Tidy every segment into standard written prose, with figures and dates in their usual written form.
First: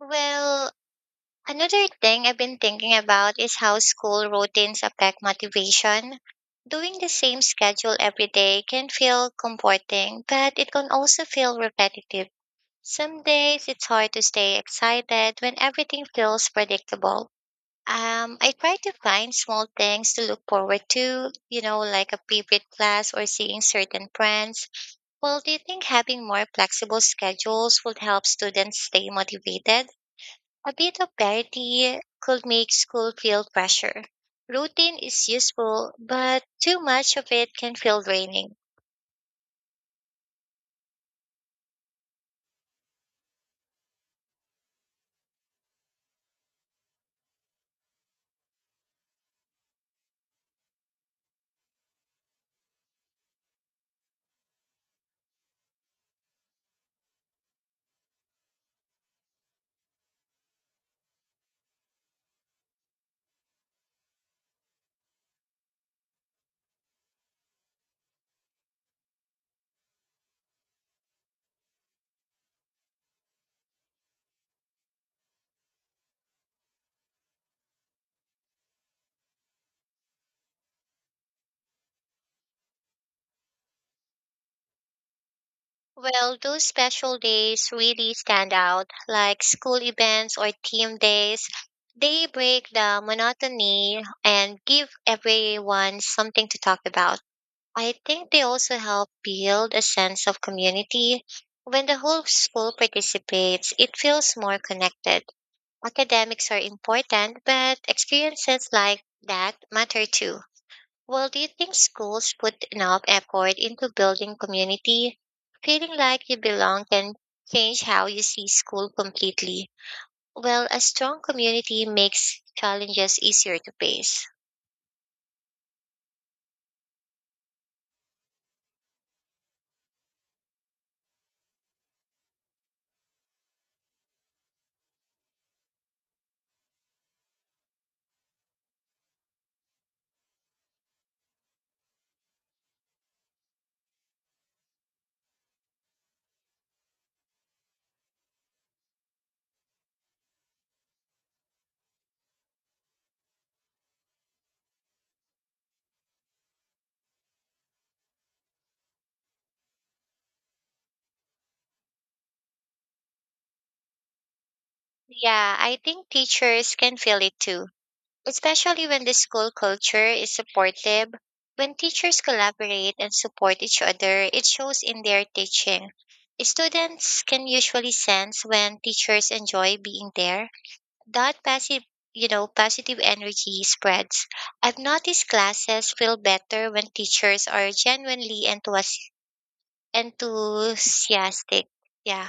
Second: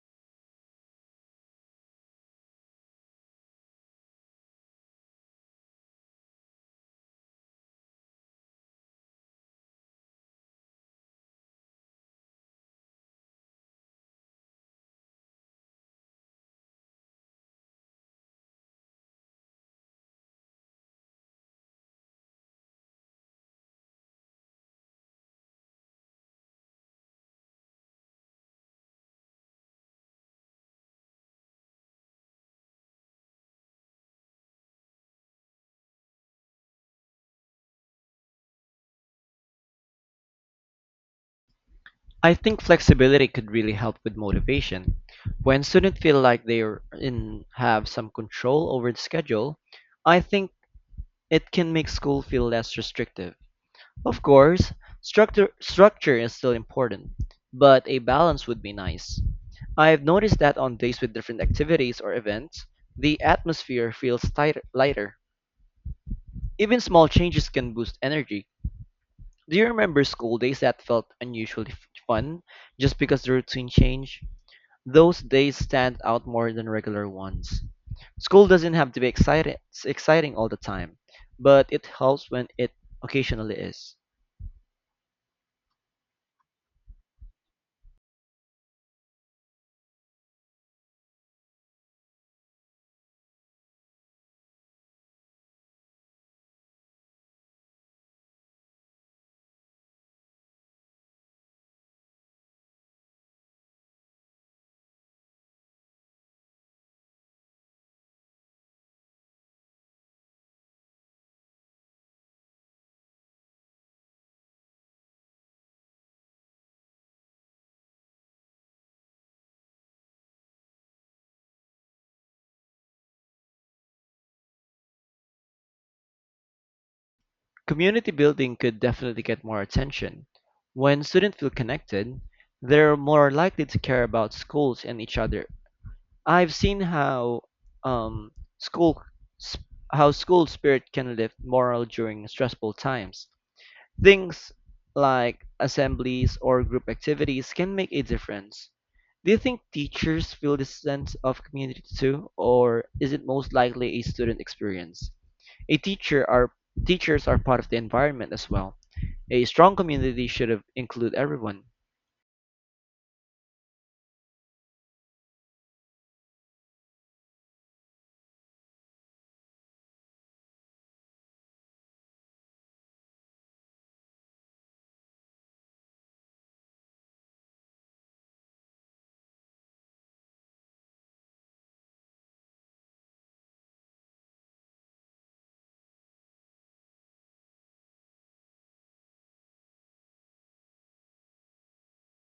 Well, another thing I've been thinking about is how school routines affect motivation. Doing the same schedule every day can feel comforting, but it can also feel repetitive. Some days it's hard to stay excited when everything feels predictable. I try to find small things to look forward to, like a favorite class or seeing certain friends. Well, do you think having more flexible schedules would help students stay motivated? A bit of parity could make school feel pressure. Routine is useful, but too much of it can feel draining. I think flexibility could really help with motivation. When students feel like they are in have some control over the schedule, I think it can make school feel less restrictive. Of course, structure is still important, but a balance would be nice. I've noticed that on days with different activities or events, the atmosphere feels lighter. Even small changes can boost energy. Do you remember school days that felt unusually fun just because the routine changed? Those days stand out more than regular ones. School doesn't have to be exciting all the time, but it helps when it occasionally is. Well, those special days really stand out, like school events or team days. They break the monotony and give everyone something to talk about. I think they also help build a sense of community. When the whole school participates, it feels more connected. Academics are important, but experiences like that matter too. Well, do you think schools put enough effort into building community? Feeling like you belong can change how you see school completely. Well, a strong community makes challenges easier to face. Community building could definitely get more attention. When students feel connected, they're more likely to care about schools and each other. I've seen how um, school sp- how school spirit can lift morale during stressful times. Things like assemblies or group activities can make a difference. Do you think teachers feel this sense of community too, or is it most likely a student experience? A teacher are Teachers are part of the environment as well. A strong community should include everyone. Yeah, I think teachers can feel it too, especially when the school culture is supportive. When teachers collaborate and support each other, it shows in their teaching. Students can usually sense when teachers enjoy being there. That passive, positive energy spreads. I've noticed classes feel better when teachers are genuinely enthusiastic. Yeah.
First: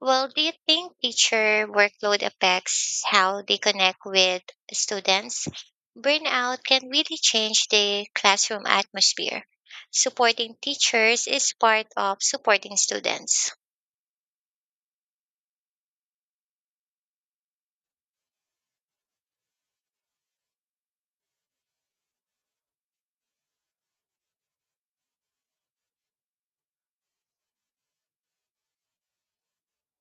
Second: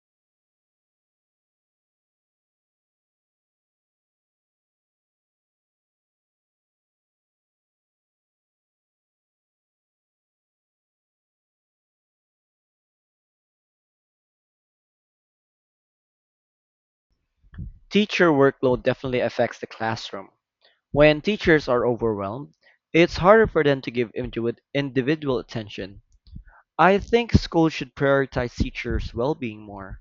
Well, do you think teacher workload affects how they connect with students? Burnout can really change the classroom atmosphere. Supporting teachers is part of supporting students. Teacher workload definitely affects the classroom. When teachers are overwhelmed, it's harder for them to give individual attention. I think schools should prioritize teachers' well-being more.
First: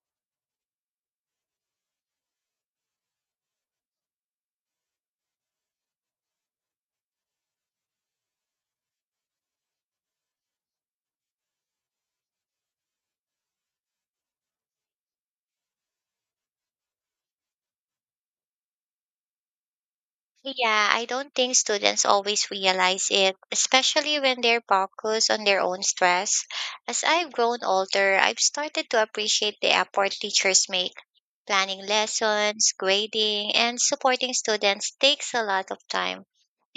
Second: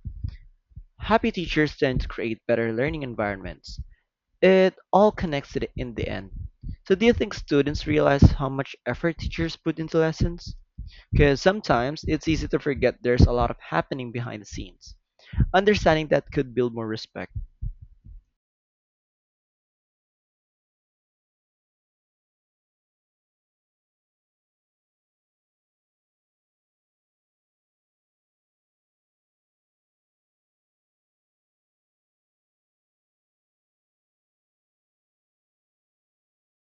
Happy teachers tend to create better learning environments. It all connects to in the end. So, do you think students realize how much effort teachers put into lessons? Because sometimes it's easy to forget there's a lot of happening behind the scenes. Understanding that could build more respect. Yeah, I don't think students always realize it, especially when they're focused on their own stress. As I've grown older, I've started to appreciate the effort teachers make. Planning lessons, grading, and supporting students takes a lot of time.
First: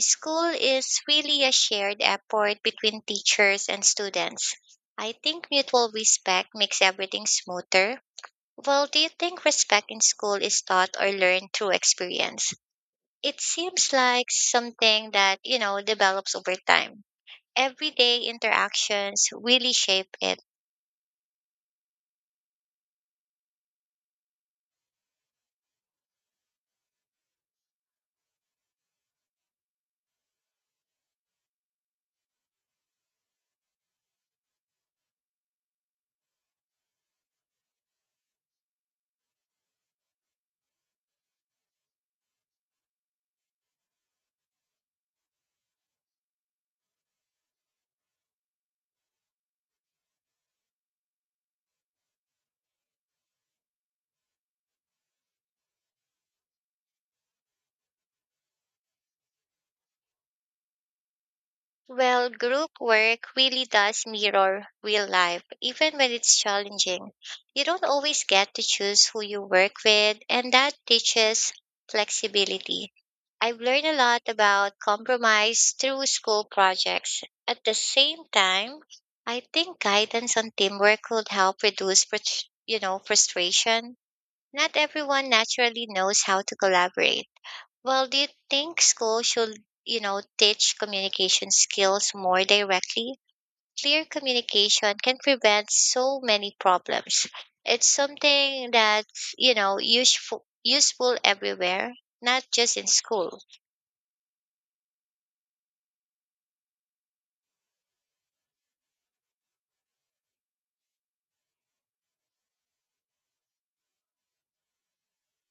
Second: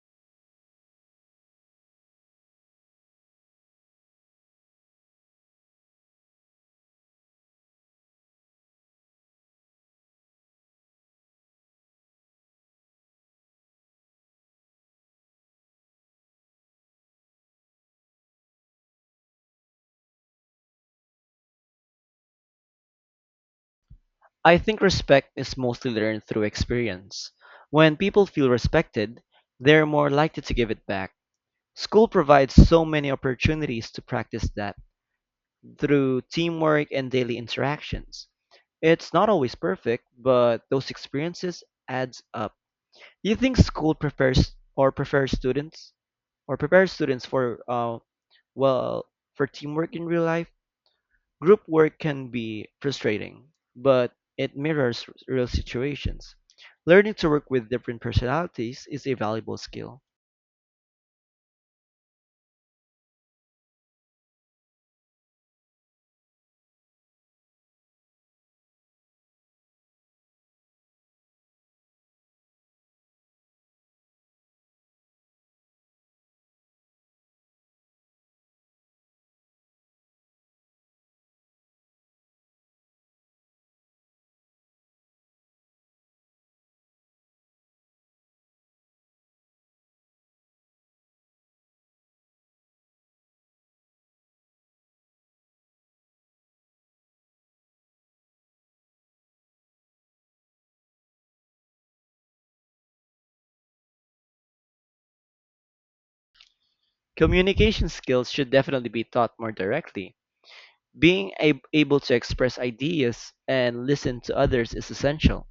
School is really a shared effort between teachers and students. I think mutual respect makes everything smoother. Well, do you think respect in school is taught or learned through experience? It seems like something that develops over time. Everyday interactions really shape it. I think respect is mostly learned through experience. When people feel respected, they're more likely to give it back. School provides so many opportunities to practice that through teamwork and daily interactions. It's not always perfect, but those experiences adds up. Do you think school prepares or prepares students for well, for teamwork in real life? Group work can be frustrating, but it mirrors real situations. Learning to work with different personalities is a valuable skill. Well, group work really does mirror real life, even when it's challenging. You don't always get to choose who you work with, and that teaches flexibility. I've learned a lot about compromise through school projects. At the same time, I think guidance on teamwork could help reduce frustration. Not everyone naturally knows how to collaborate. Well, do you think school should teach communication skills more directly? Clear communication can prevent so many problems. It's something that's useful everywhere, not just in school. Communication skills should definitely be taught more directly. Being able to express ideas and listen to others is essential.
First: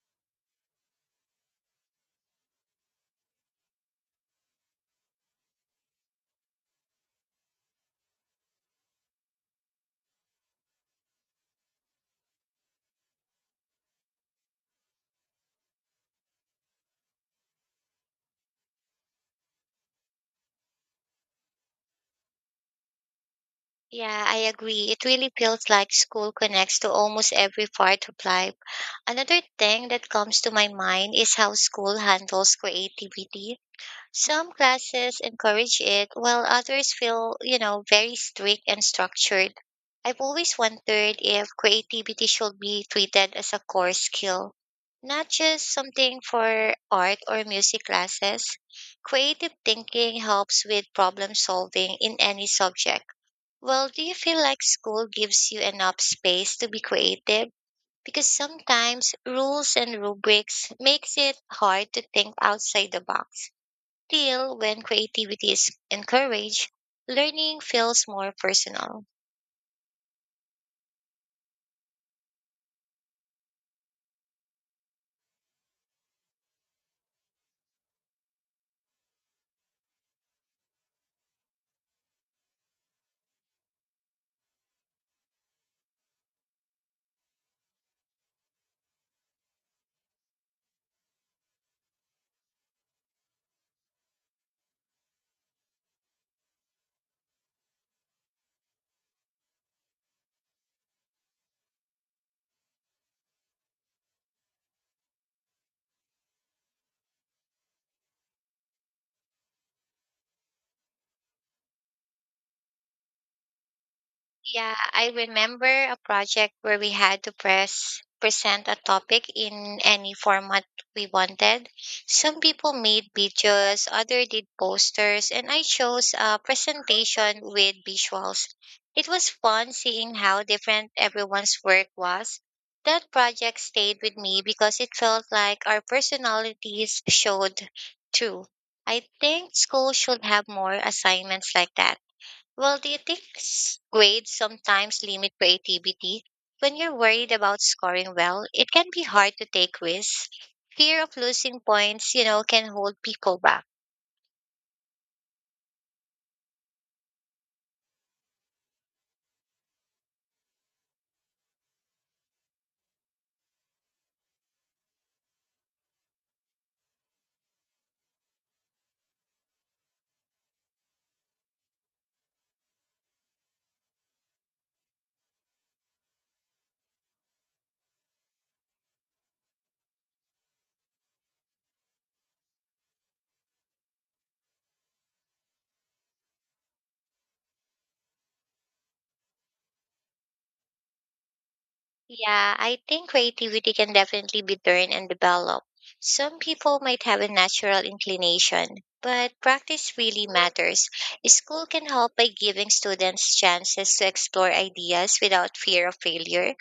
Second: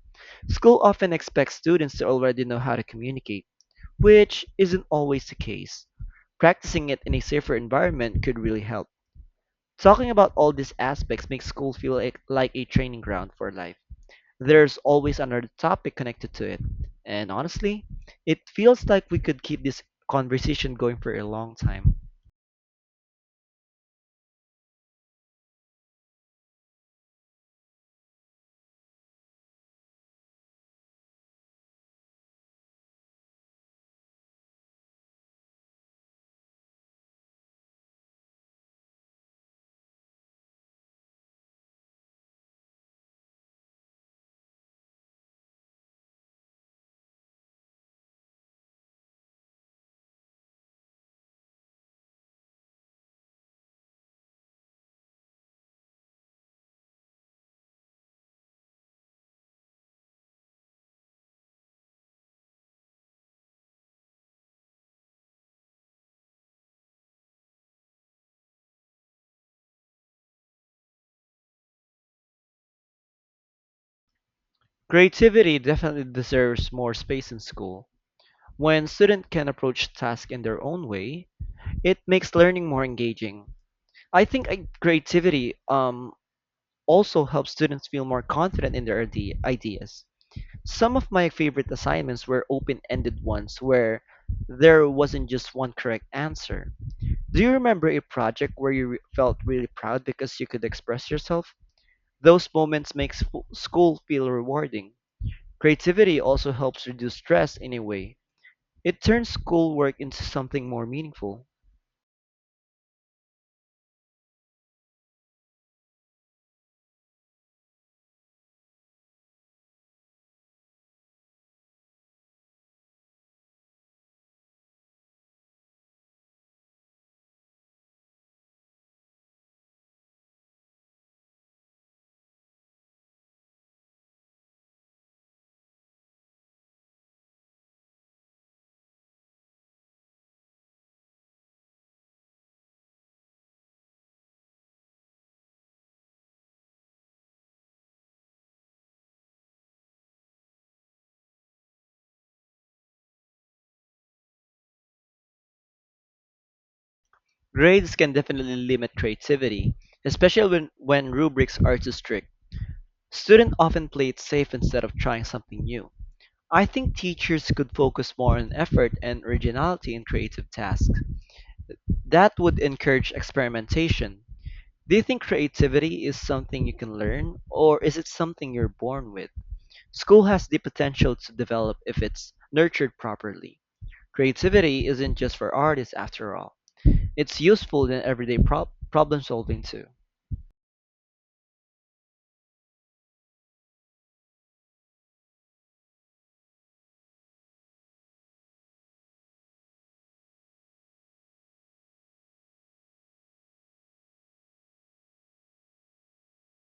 School often expects students to already know how to communicate, which isn't always the case. Practicing it in a safer environment could really help. Talking about all these aspects makes school feel like a training ground for life. There's always another topic connected to it. And honestly, it feels like we could keep this conversation going for a long time. Yeah, I agree. It really feels like school connects to almost every part of life. Another thing that comes to my mind is how school handles creativity. Some classes encourage it, while others feel, you know, very strict and structured. I've always wondered if creativity should be treated as a core skill, not just something for art or music classes. Creative thinking helps with problem solving in any subject. Well, do you feel like school gives you enough space to be creative? Because sometimes rules and rubrics makes it hard to think outside the box. Still, when creativity is encouraged, learning feels more personal. Creativity definitely deserves more space in school. When students can approach tasks in their own way, it makes learning more engaging. I think creativity also helps students feel more confident in their ideas. Some of my favorite assignments were open ended ones where there wasn't just one correct answer. Do you remember a project where you felt really proud because you could express yourself? Those moments make school feel rewarding. Creativity also helps reduce stress in a way. It turns schoolwork into something more meaningful. Yeah, I remember a project where we had to press present a topic in any format we wanted. Some people made videos, other did posters, and I chose a presentation with visuals. It was fun seeing how different everyone's work was. That project stayed with me because it felt like our personalities showed through. I think school should have more assignments like that. Well, do you think grades sometimes limit creativity? When you're worried about scoring well, it can be hard to take risks. Fear of losing points, you know, can hold people back. Grades can definitely limit creativity, especially when rubrics are too strict. Students often play it safe instead of trying something new. I think teachers could focus more on effort and originality in creative tasks. That would encourage experimentation. Do you think creativity is something you can learn, or is it something you're born with? School has the potential to develop if it's nurtured properly. Creativity isn't just for artists after all. It's useful in everyday problem solving too. Yeah, I think creativity can definitely be learned and developed. Some people might have a natural inclination, but practice really matters. School can help by giving students chances to explore ideas without fear of failure.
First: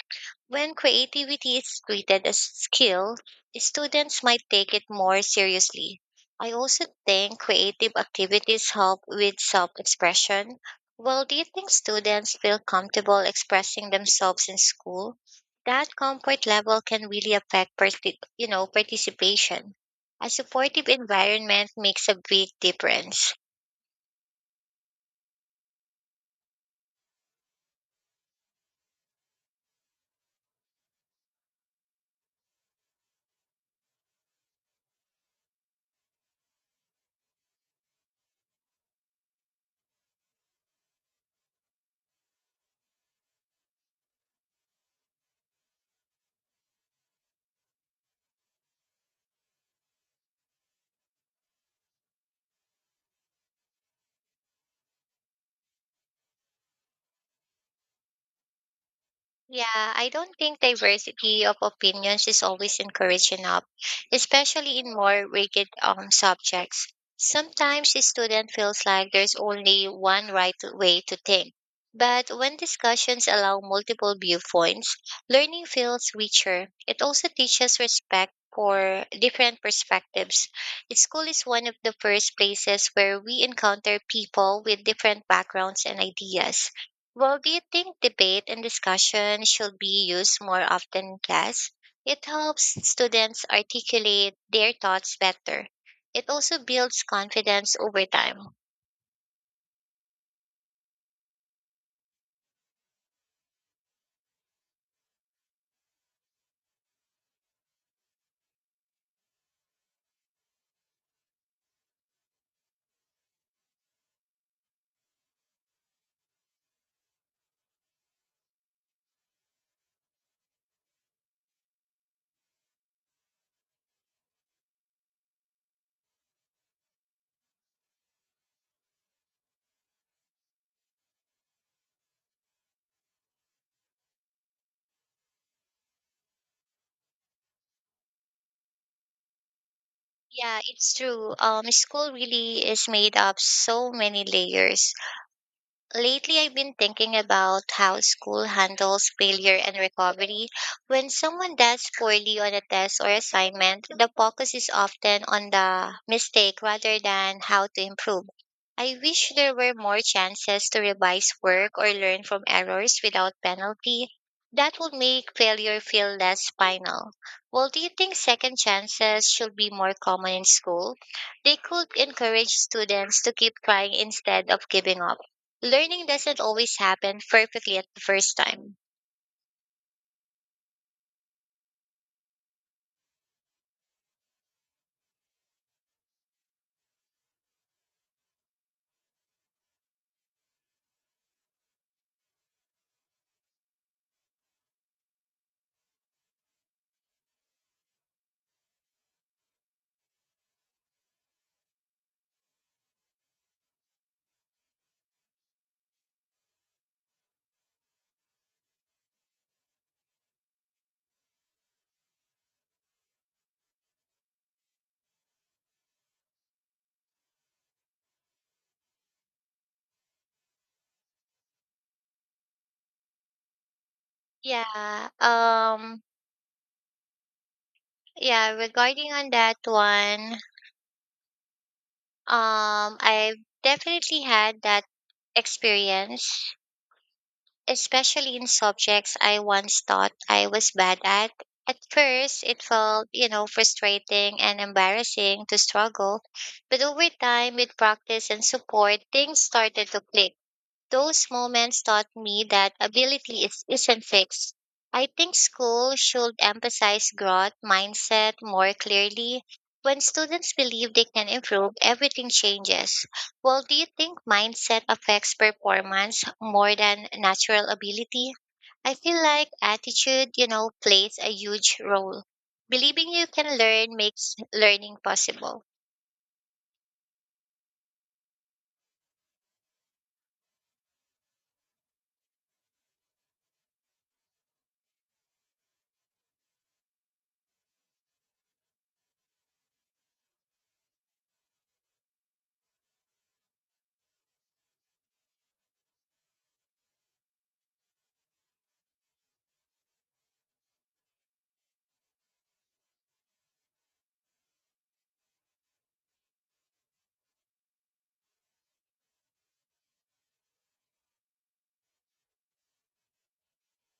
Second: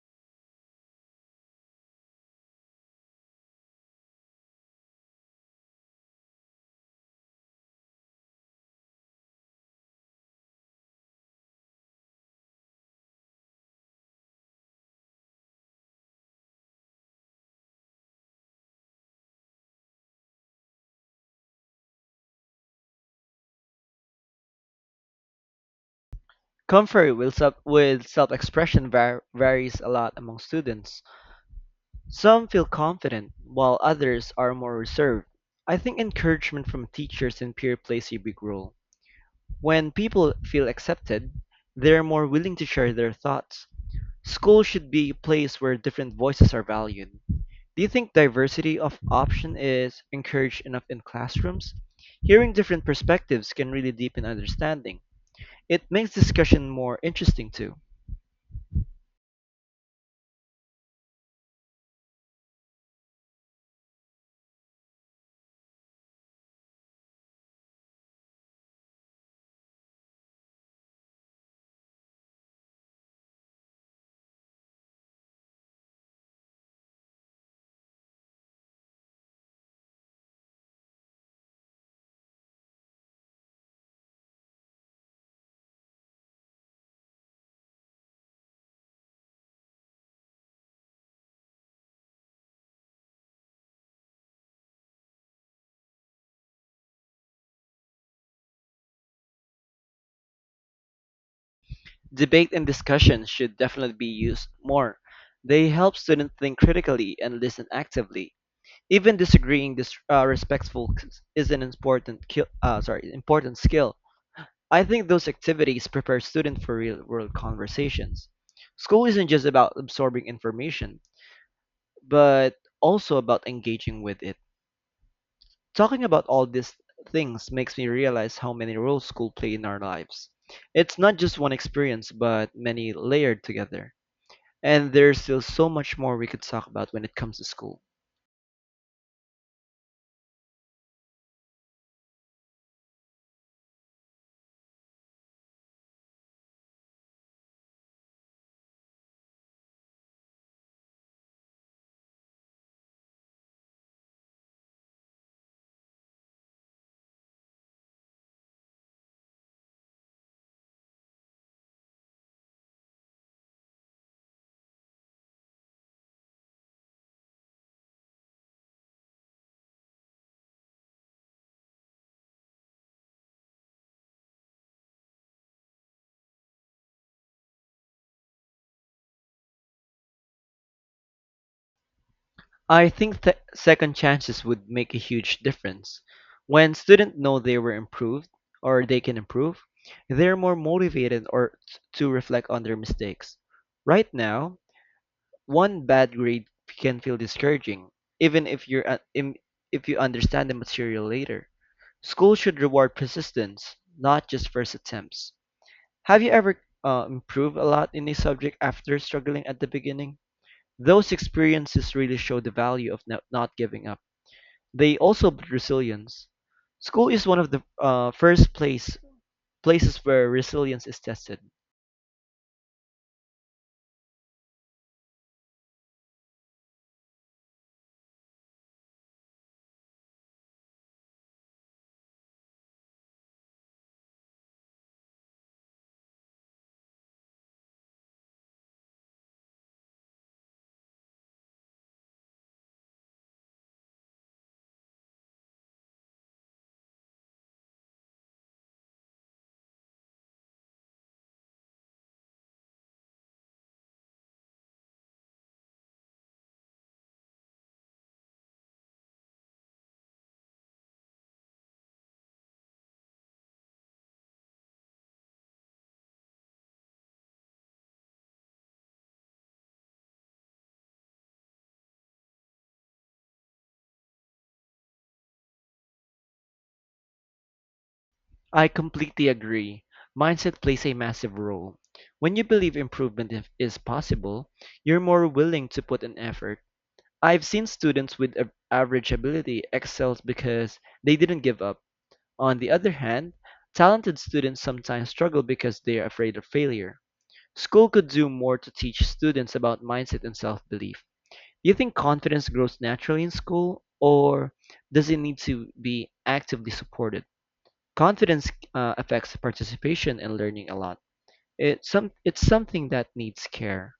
When creativity is treated as skill, students might take it more seriously. I also think creative activities help with self expression. Well, do you think students feel comfortable expressing themselves in school? That comfort level can really affect participation. A supportive environment makes a big difference. Comfort with self-expression varies a lot among students. Some feel confident, while others are more reserved. I think encouragement from teachers and peer plays a big role. When people feel accepted, they're more willing to share their thoughts. School should be a place where different voices are valued. Do you think diversity of option is encouraged enough in classrooms? Hearing different perspectives can really deepen understanding. It makes discussion more interesting too. Yeah, I don't think diversity of opinions is always encouraged enough, especially in more rigid subjects. Sometimes a student feels like there's only one right way to think. But when discussions allow multiple viewpoints, learning feels richer. It also teaches respect for different perspectives. School is one of the first places where we encounter people with different backgrounds and ideas. Well, do you think debate and discussion should be used more often in class? It helps students articulate their thoughts better. It also builds confidence over time. Debate and discussion should definitely be used more. They help students think critically and listen actively. Even disagreeing respectful is an important ki- sorry important skill. I think those activities prepare students for real world conversations. School isn't just about absorbing information, but also about engaging with it. Talking about all these things makes me realize how many roles school play in our lives. It's not just one experience, but many layered together. And there's still so much more we could talk about when it comes to school. Yeah, it's true. School really is made up so many layers. Lately, I've been thinking about how school handles failure and recovery. When someone does poorly on a test or assignment, the focus is often on the mistake rather than how to improve. I wish there were more chances to revise work or learn from errors without penalty. That would make failure feel less final. Well, do you think second chances should be more common in school? They could encourage students to keep trying instead of giving up. Learning doesn't always happen perfectly at the first time. I think second chances would make a huge difference. When students know they can improve, they're more motivated to reflect on their mistakes. Right now, one bad grade can feel discouraging, even if if you understand the material later. School should reward persistence, not just first attempts. Have you ever improved a lot in a subject after struggling at the beginning? Those experiences really show the value of not giving up. They also build resilience. School is one of the first places where resilience is tested. Yeah. Yeah, Regarding on that one, I've definitely had that experience, especially in subjects I once thought I was bad at. At first, it felt, you know, frustrating and embarrassing to struggle, but over time with practice and support, things started to click. Those moments taught me that ability isn't fixed. I think school should emphasize growth mindset more clearly. When students believe they can improve, everything changes. Well, do you think mindset affects performance more than natural ability? I feel like attitude, you know, plays a huge role. Believing you can learn makes learning possible. I completely agree. Mindset plays a massive role. When you believe improvement is possible, you're more willing to put in effort. I've seen students with average ability excel because they didn't give up. On the other hand, talented students sometimes struggle because they are afraid of failure. School could do more to teach students about mindset and self belief. Do you think confidence grows naturally in school, or does it need to be actively supported? Confidence affects participation and learning a lot. It's something that needs care.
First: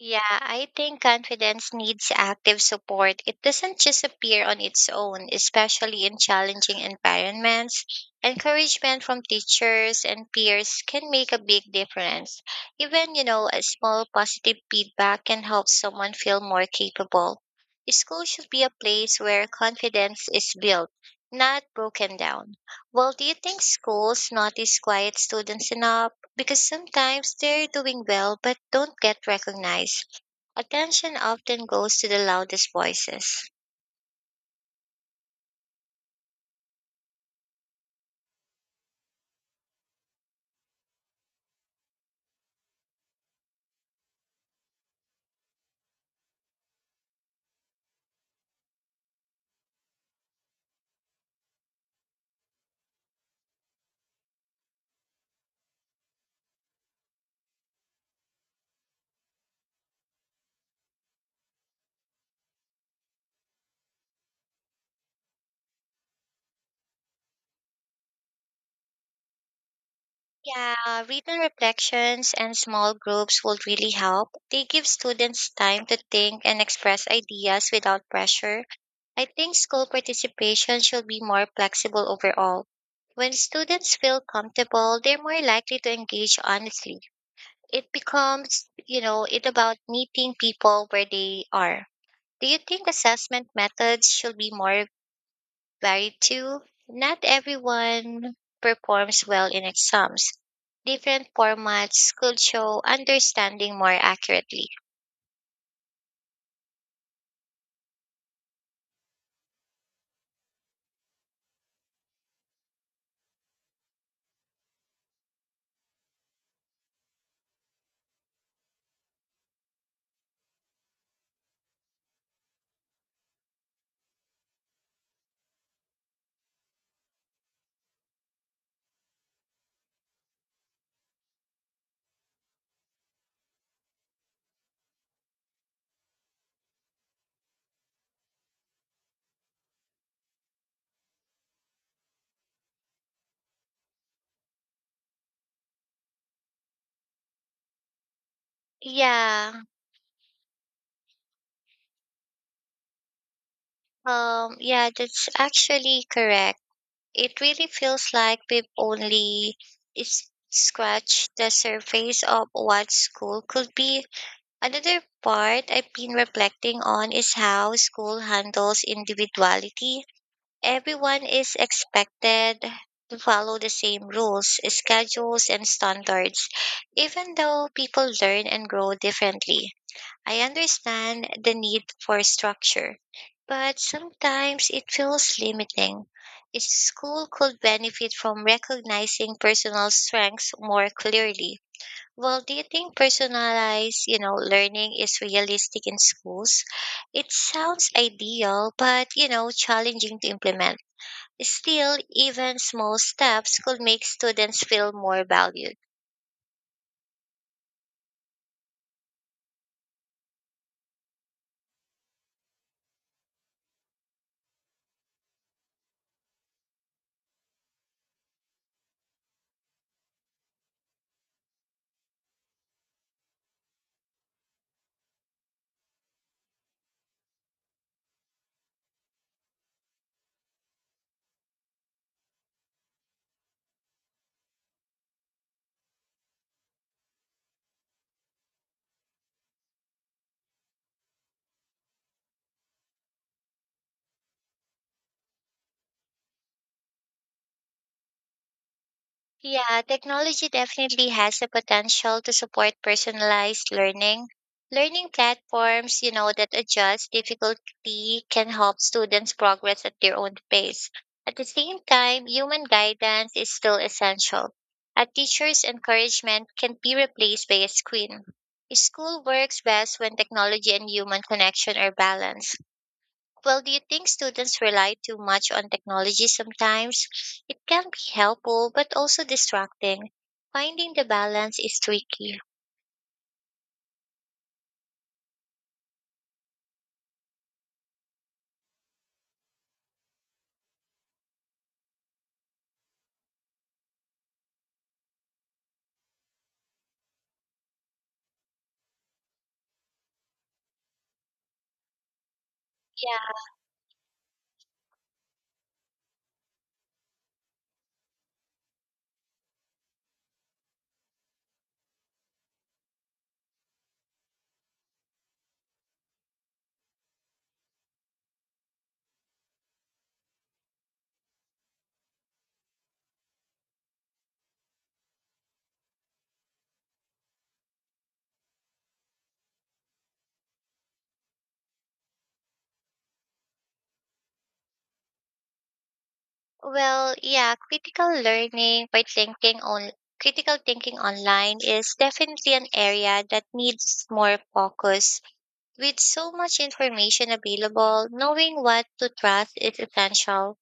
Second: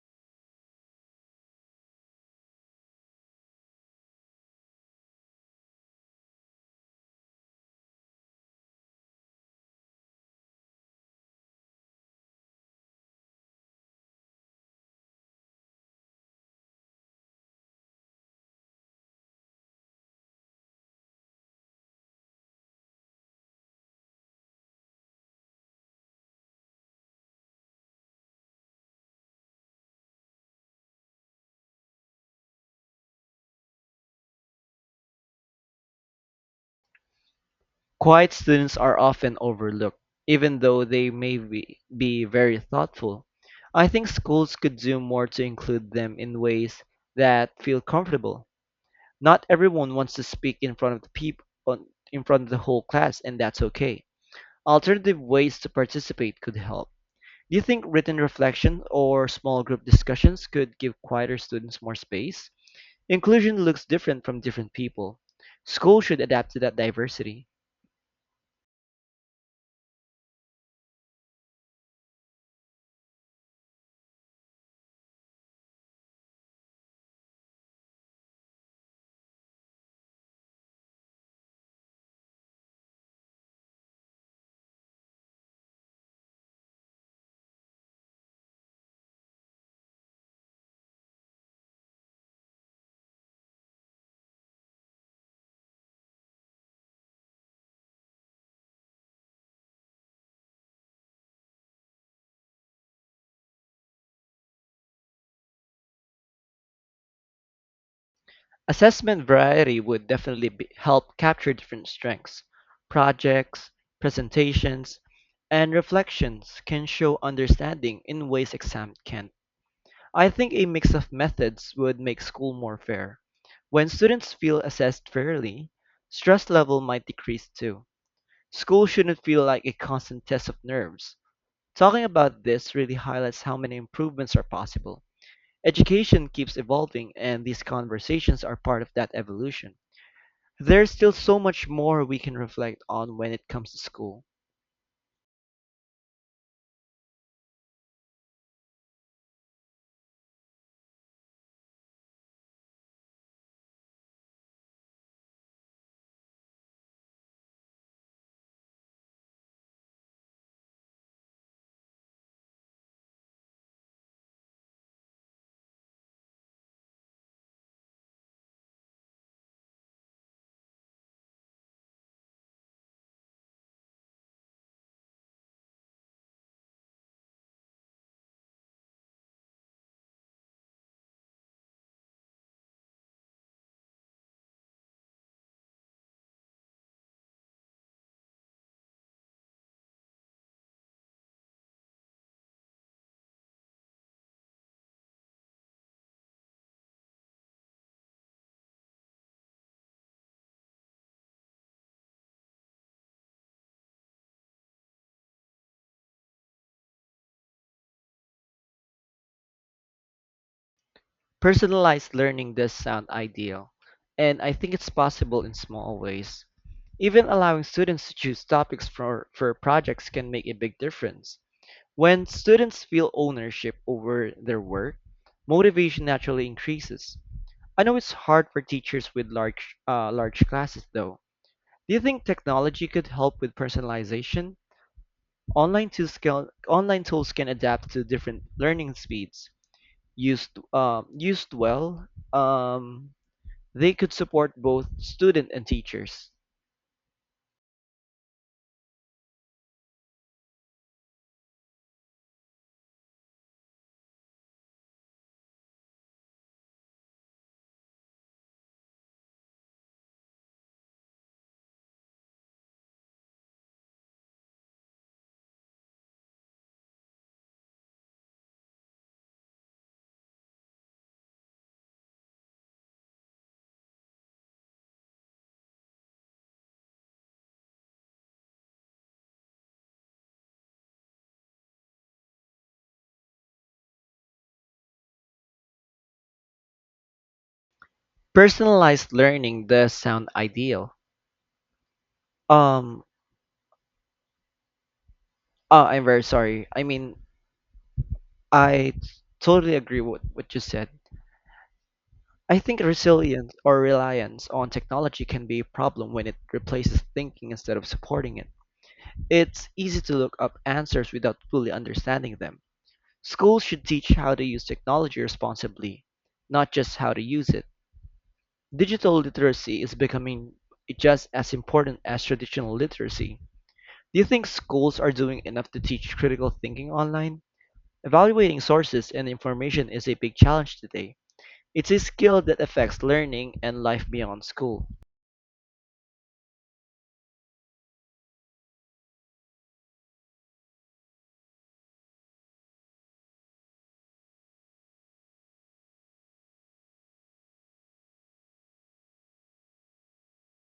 Yeah, I think confidence needs active support. It doesn't just appear on its own, especially in challenging environments. Encouragement from teachers and peers can make a big difference. Even, you know, a small positive feedback can help someone feel more capable. School should be a place where confidence is built, not broken down. Well, do you think schools notice quiet students enough? Because sometimes they're doing well but don't get recognized. Attention often goes to the loudest voices. Quiet students are often overlooked, even though they be very thoughtful. I think schools could do more to include them in ways that feel comfortable. Not everyone wants to speak in front of the whole class, and that's okay. Alternative ways to participate could help. Do you think written reflection or small group discussions could give quieter students more space? Inclusion looks different from different people. Schools should adapt to that diversity. Yeah, written reflections and small groups will really help. They give students time to think and express ideas without pressure. I think school participation should be more flexible overall. When students feel comfortable, they're more likely to engage honestly. It becomes it about meeting people where they are. Do you think assessment methods should be more varied too? Not everyone performs well in exams. Different formats could show understanding more accurately. Assessment variety would definitely help capture different strengths. Projects, presentations, and reflections can show understanding in ways exams can't. I think a mix of methods would make school more fair. When students feel assessed fairly, stress level might decrease too. School shouldn't feel like a constant test of nerves. Talking about this really highlights how many improvements are possible. Education keeps evolving, and these conversations are part of that evolution. There's still so much more we can reflect on when it comes to school. Yeah, yeah, that's actually correct. It really feels like we've only scratched the surface of what school could be. Another part I've been reflecting on is how school handles individuality. Everyone is expected to follow the same rules, schedules, and standards, even though people learn and grow differently. I understand the need for structure, but sometimes it feels limiting. A school could benefit from recognizing personal strengths more clearly. Well, do you think personalized learning is realistic in schools? It sounds ideal, but you know, challenging to implement. Still, even small steps could make students feel more valued. Personalized learning does sound ideal, and I think it's possible in small ways. Even allowing students to choose topics for projects can make a big difference. When students feel ownership over their work, motivation naturally increases. I know it's hard for teachers with large classes though. Do you think technology could help with personalization? Online tools can adapt to different learning speeds. Used well, um, they could support both student and teachers. Yeah, technology definitely has the potential to support personalized learning. Learning platforms that adjust difficulty can help students progress at their own pace. At the same time, human guidance is still essential. A teacher's encouragement can be replaced by a screen. School works best when technology and human connection are balanced. Well, do you think students rely too much on technology sometimes? It can be helpful, but also distracting. Finding the balance is tricky. Personalized learning does sound ideal. Um, I'm very sorry. I totally agree with what you said. I think Yeah. resilience or reliance on technology can be a problem when it replaces thinking instead of supporting it. It's easy to look up answers without fully understanding them. Schools should teach how to use technology responsibly, not just how to use it. Digital literacy is becoming just as important as traditional literacy. Do you think schools are doing enough to teach critical thinking online? Evaluating sources and information is a big challenge today. It's a skill that affects learning and life beyond school. Well, yeah, critical learning by thinking on critical thinking online is definitely an area that needs more focus. With so much information available, knowing what to trust is essential.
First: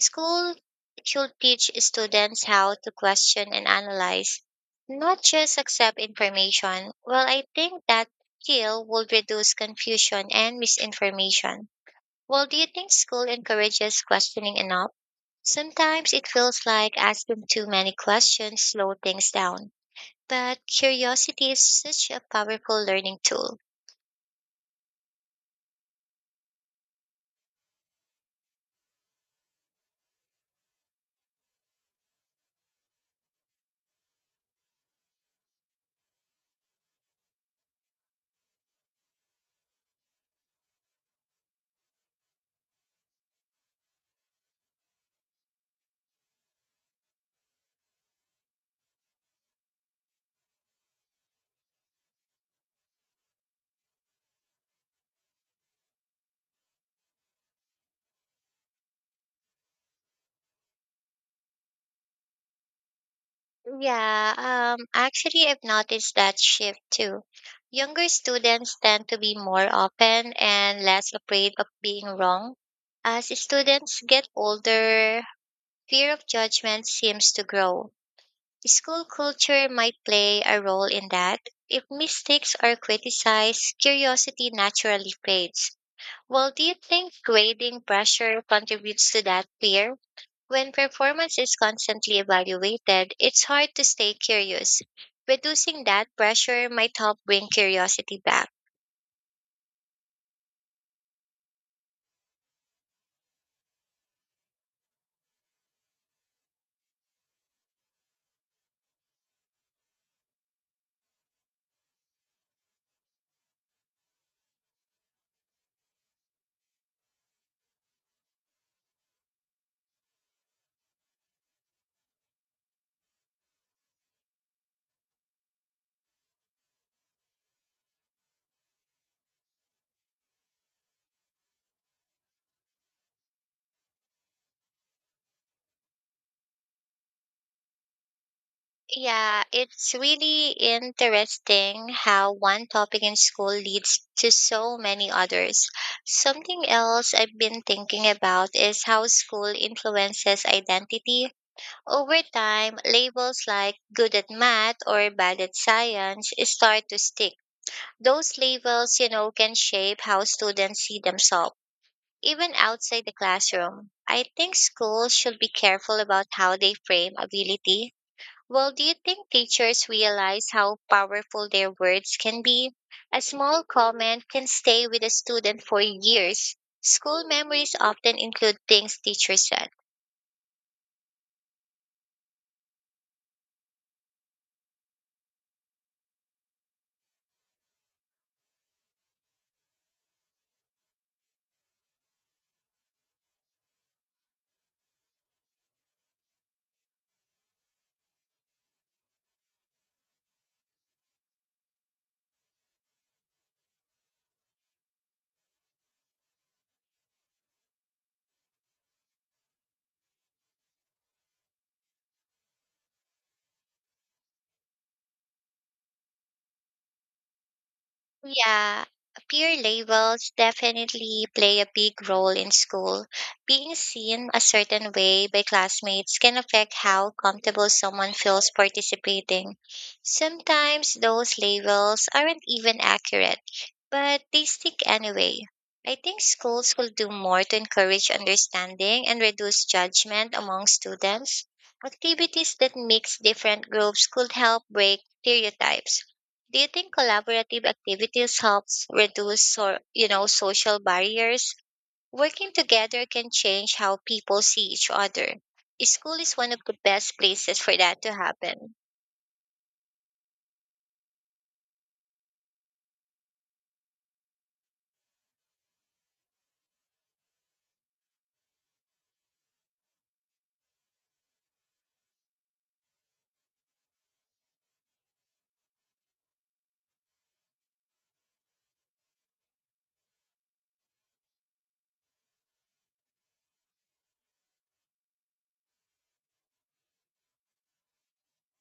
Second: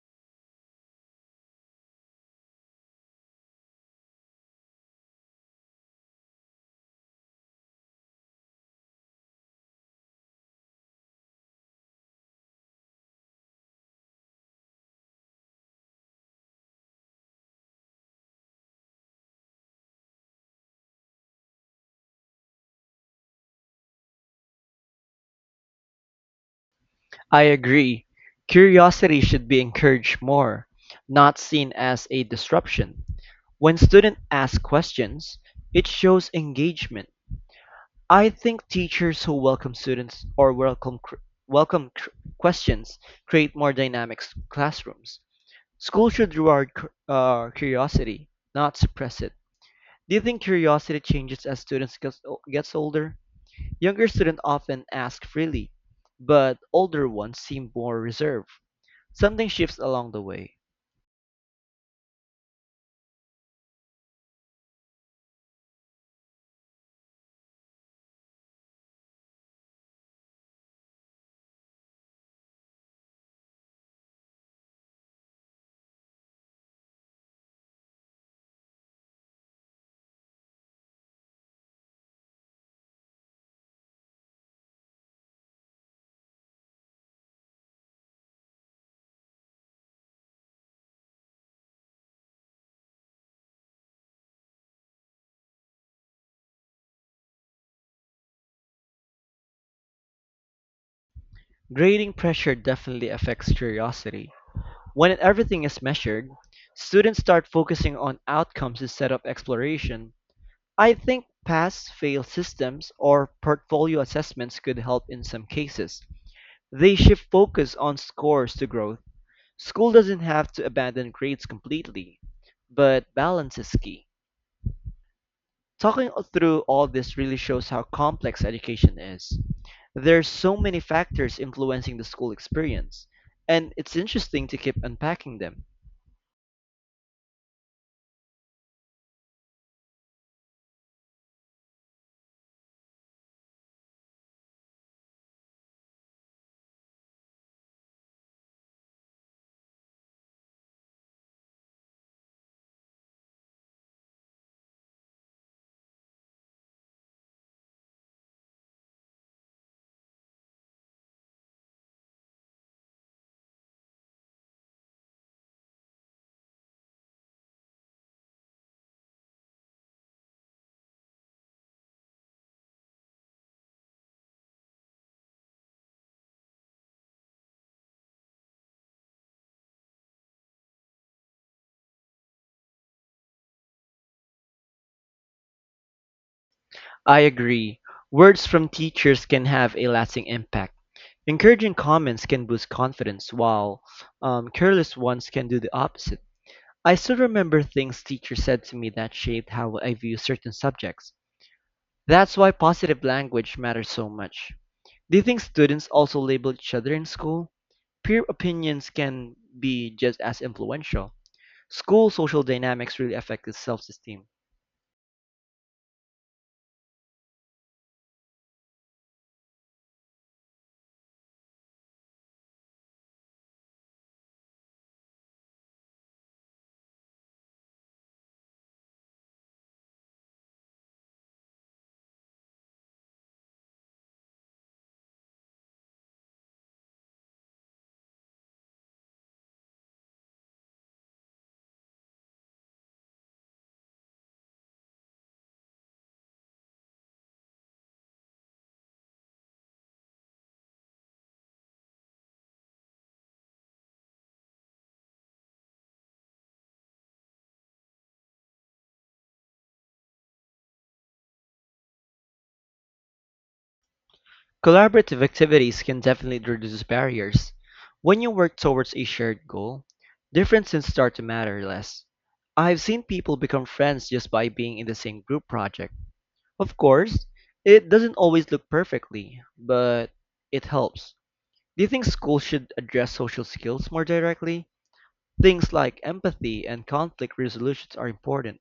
School should teach students how to question and analyze, not just accept information. Well, I think that skill would reduce confusion and misinformation. Well, do you think school encourages questioning enough? Sometimes it feels like asking too many questions slow things down, but curiosity is such a powerful learning tool. I agree, curiosity should be encouraged more, not seen as a disruption. When students ask questions, it shows engagement. I think teachers who welcome students or welcome cr- questions create more dynamic classrooms. School should reward curiosity, not suppress it. Do you think curiosity changes as students gets older? Younger students often ask freely, but older ones seem more reserved. Something shifts along the way. Yeah, actually, I've noticed that shift too. Younger students tend to be more open and less afraid of being wrong. As students get older, fear of judgment seems to grow. School culture might play a role in that. If mistakes are criticized, curiosity naturally fades. Well, do you think grading pressure contributes to that fear? When performance is constantly evaluated, it's hard to stay curious. Reducing that pressure might help bring curiosity back. Grading pressure definitely affects curiosity. When everything is measured, students start focusing on outcomes instead of exploration. I think pass fail systems or portfolio assessments could help in some cases. They shift focus on scores to growth. School doesn't have to abandon grades completely, but balance is key. Talking through all this really shows how complex education is. There's so many factors influencing the school experience, and it's interesting to keep unpacking them. Yeah, it's really interesting how one topic in school leads to so many others. Something else I've been thinking about is how school influences identity. Over time, labels like good at math or bad at science start to stick. Those labels, can shape how students see themselves, even outside the classroom. I think schools should be careful about how they frame ability. Well, do you think teachers realize how powerful their words can be? A small comment can stay with a student for years. School memories often include things teachers said. I agree. Words from teachers can have a lasting impact. Encouraging comments can boost confidence, while careless ones can do the opposite. I still remember things teachers said to me that shaped how I view certain subjects. That's why positive language matters so much. Do you think students also label each other in school? Peer opinions can be just as influential. School social dynamics really affect the self-esteem. Yeah, peer labels definitely play a big role in school. Being seen a certain way by classmates can affect how comfortable someone feels participating. Sometimes those labels aren't even accurate, but they stick anyway. I think schools will do more to encourage understanding and reduce judgment among students. Activities that mix different groups could help break stereotypes. Do you think collaborative activities helps reduce or social barriers? Working together can change how people see each other. School is one of the best places for that to happen. Collaborative activities can definitely reduce barriers. When you work towards a shared goal, differences start to matter less. I've seen people become friends just by being in the same group project. Of course, it doesn't always look perfectly, but it helps. Do you think schools should address social skills more directly? Things like empathy and conflict resolutions are important.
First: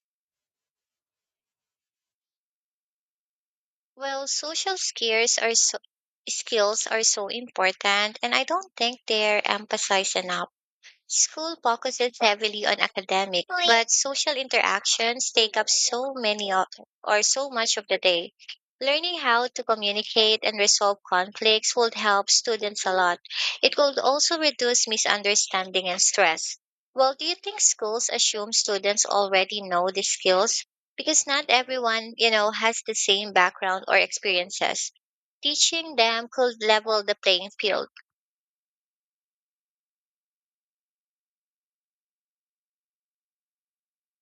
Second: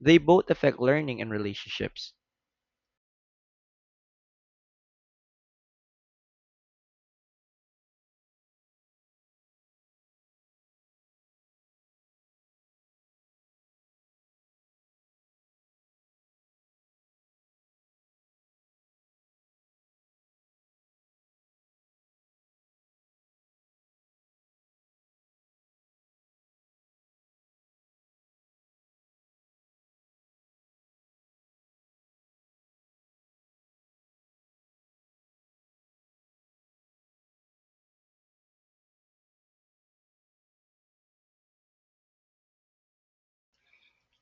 They both affect learning and relationships. Well, social skills are so important, and I don't think they're emphasized enough. School focuses heavily on academic, but social interactions take up or so much of the day. Learning how to communicate and resolve conflicts would help students a lot. It could also reduce misunderstanding and stress. Well, do you think schools assume students already know these skills? Because not everyone, has the same background or experiences. Teaching them could level the playing field.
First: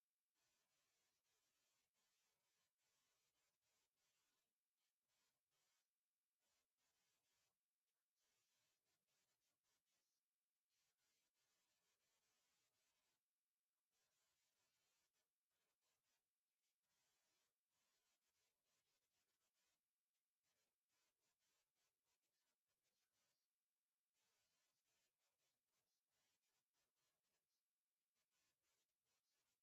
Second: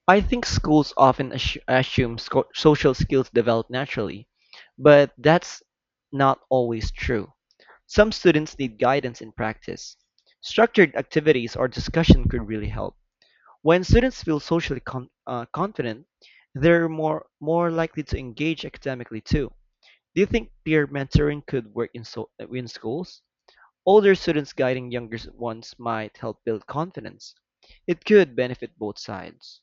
I think schools often assume social skills develop naturally, but that's not always true. Some students need guidance in practice. Structured activities or discussion could really help. When students feel socially confident, they're more likely to engage academically too. Do you think peer mentoring could work in in schools? Older students guiding younger ones might help build confidence. It could benefit both sides.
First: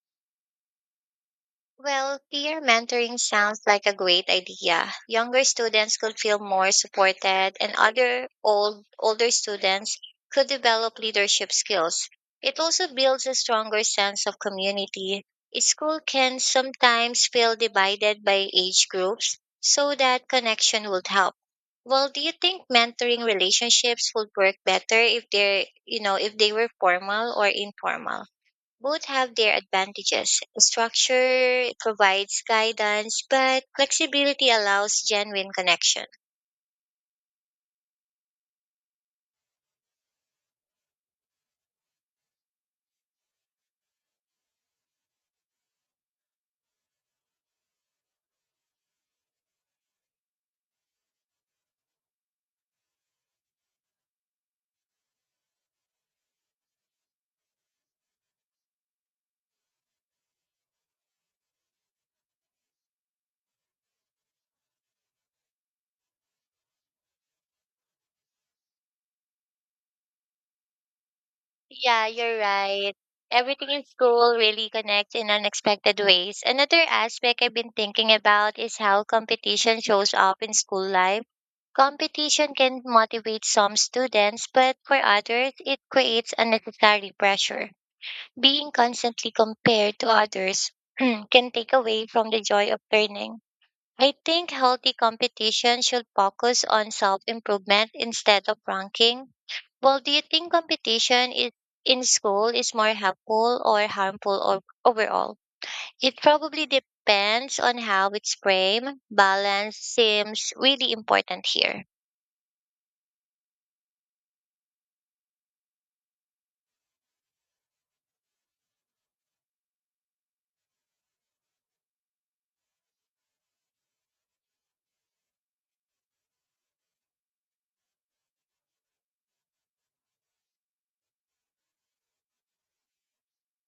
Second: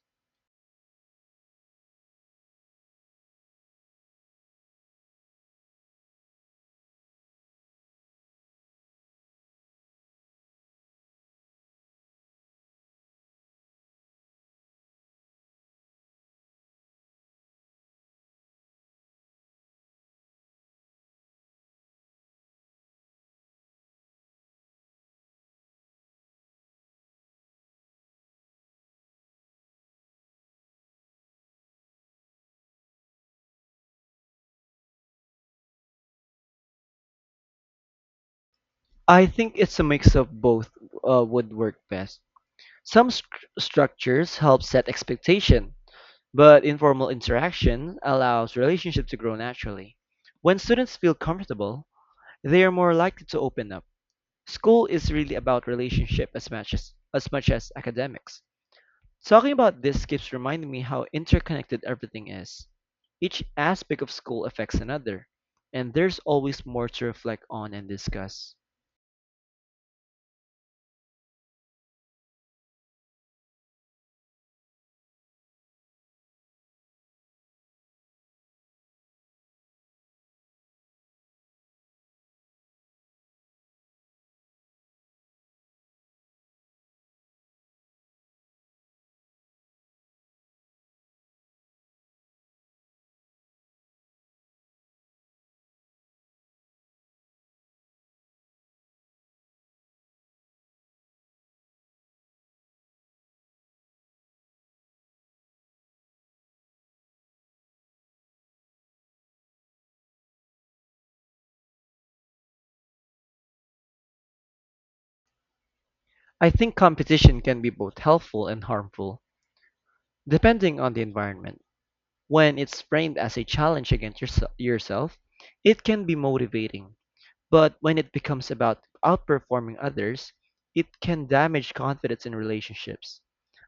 Well, peer mentoring sounds like a great idea. Younger students could feel more supported, and other old older students could develop leadership skills. It also builds a stronger sense of community. A school can sometimes feel divided by age groups, so that connection would help. Well, do you think mentoring relationships would work better if they were formal or informal? Both have their advantages. Structure provides guidance, but flexibility allows genuine connection. I think it's a mix of both would work best. Some stru- Structures help set expectation, but informal interaction allows relationships to grow naturally. When students feel comfortable, they are more likely to open up. School is really about relationship as much as academics. Talking about this keeps reminding me how interconnected everything is. Each aspect of school affects another, and there's always more to reflect on and discuss. Yeah, you're right. Everything in school really connects in unexpected ways. Another aspect I've been thinking about is how competition shows up in school life. Competition can motivate some students, but for others, it creates unnecessary pressure. Being constantly compared to others can take away from the joy of learning. I think healthy competition should focus on self improvement instead of ranking. Well, do you think in school is more helpful or harmful or overall? It probably depends on how it's framed. Balance seems really important here. I think competition can be both helpful and harmful, depending on the environment. When it's framed as a challenge against yourself, it can be motivating. But when it becomes about outperforming others, it can damage confidence in relationships.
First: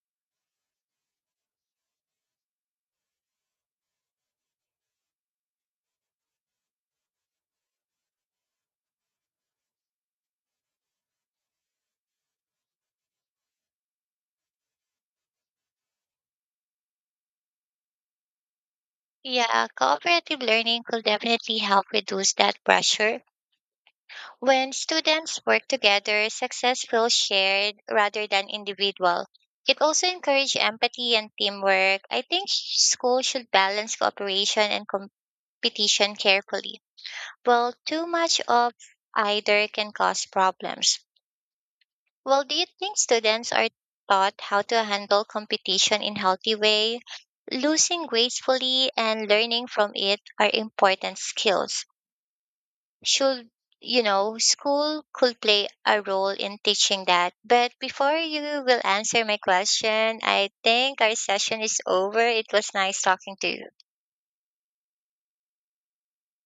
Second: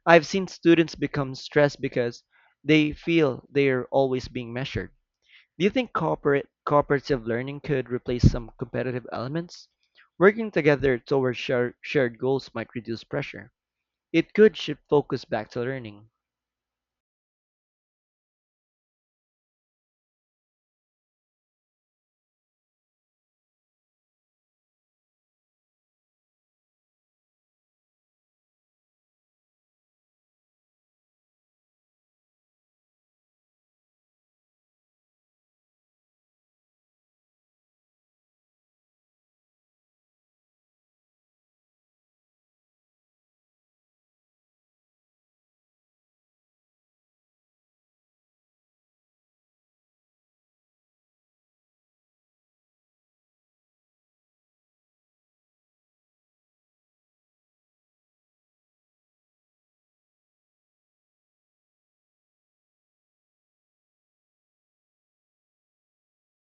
I've seen students become stressed because they feel they're always being measured. Do you think corporate cooperative learning could replace some competitive elements? Working together towards shared goals might reduce pressure. It could shift focus back to learning. Yeah, cooperative learning could definitely help reduce that pressure. When students work together, success feels shared rather than individual. It also encourages empathy and teamwork. I think school should balance cooperation and competition carefully. Well, too much of either can cause problems. Well, do you think students are taught how to handle competition in healthy way? Losing gracefully and learning from it are important skills. Should School could play a role in teaching that, but before you will answer my question, I think our session is over. It was nice talking to you.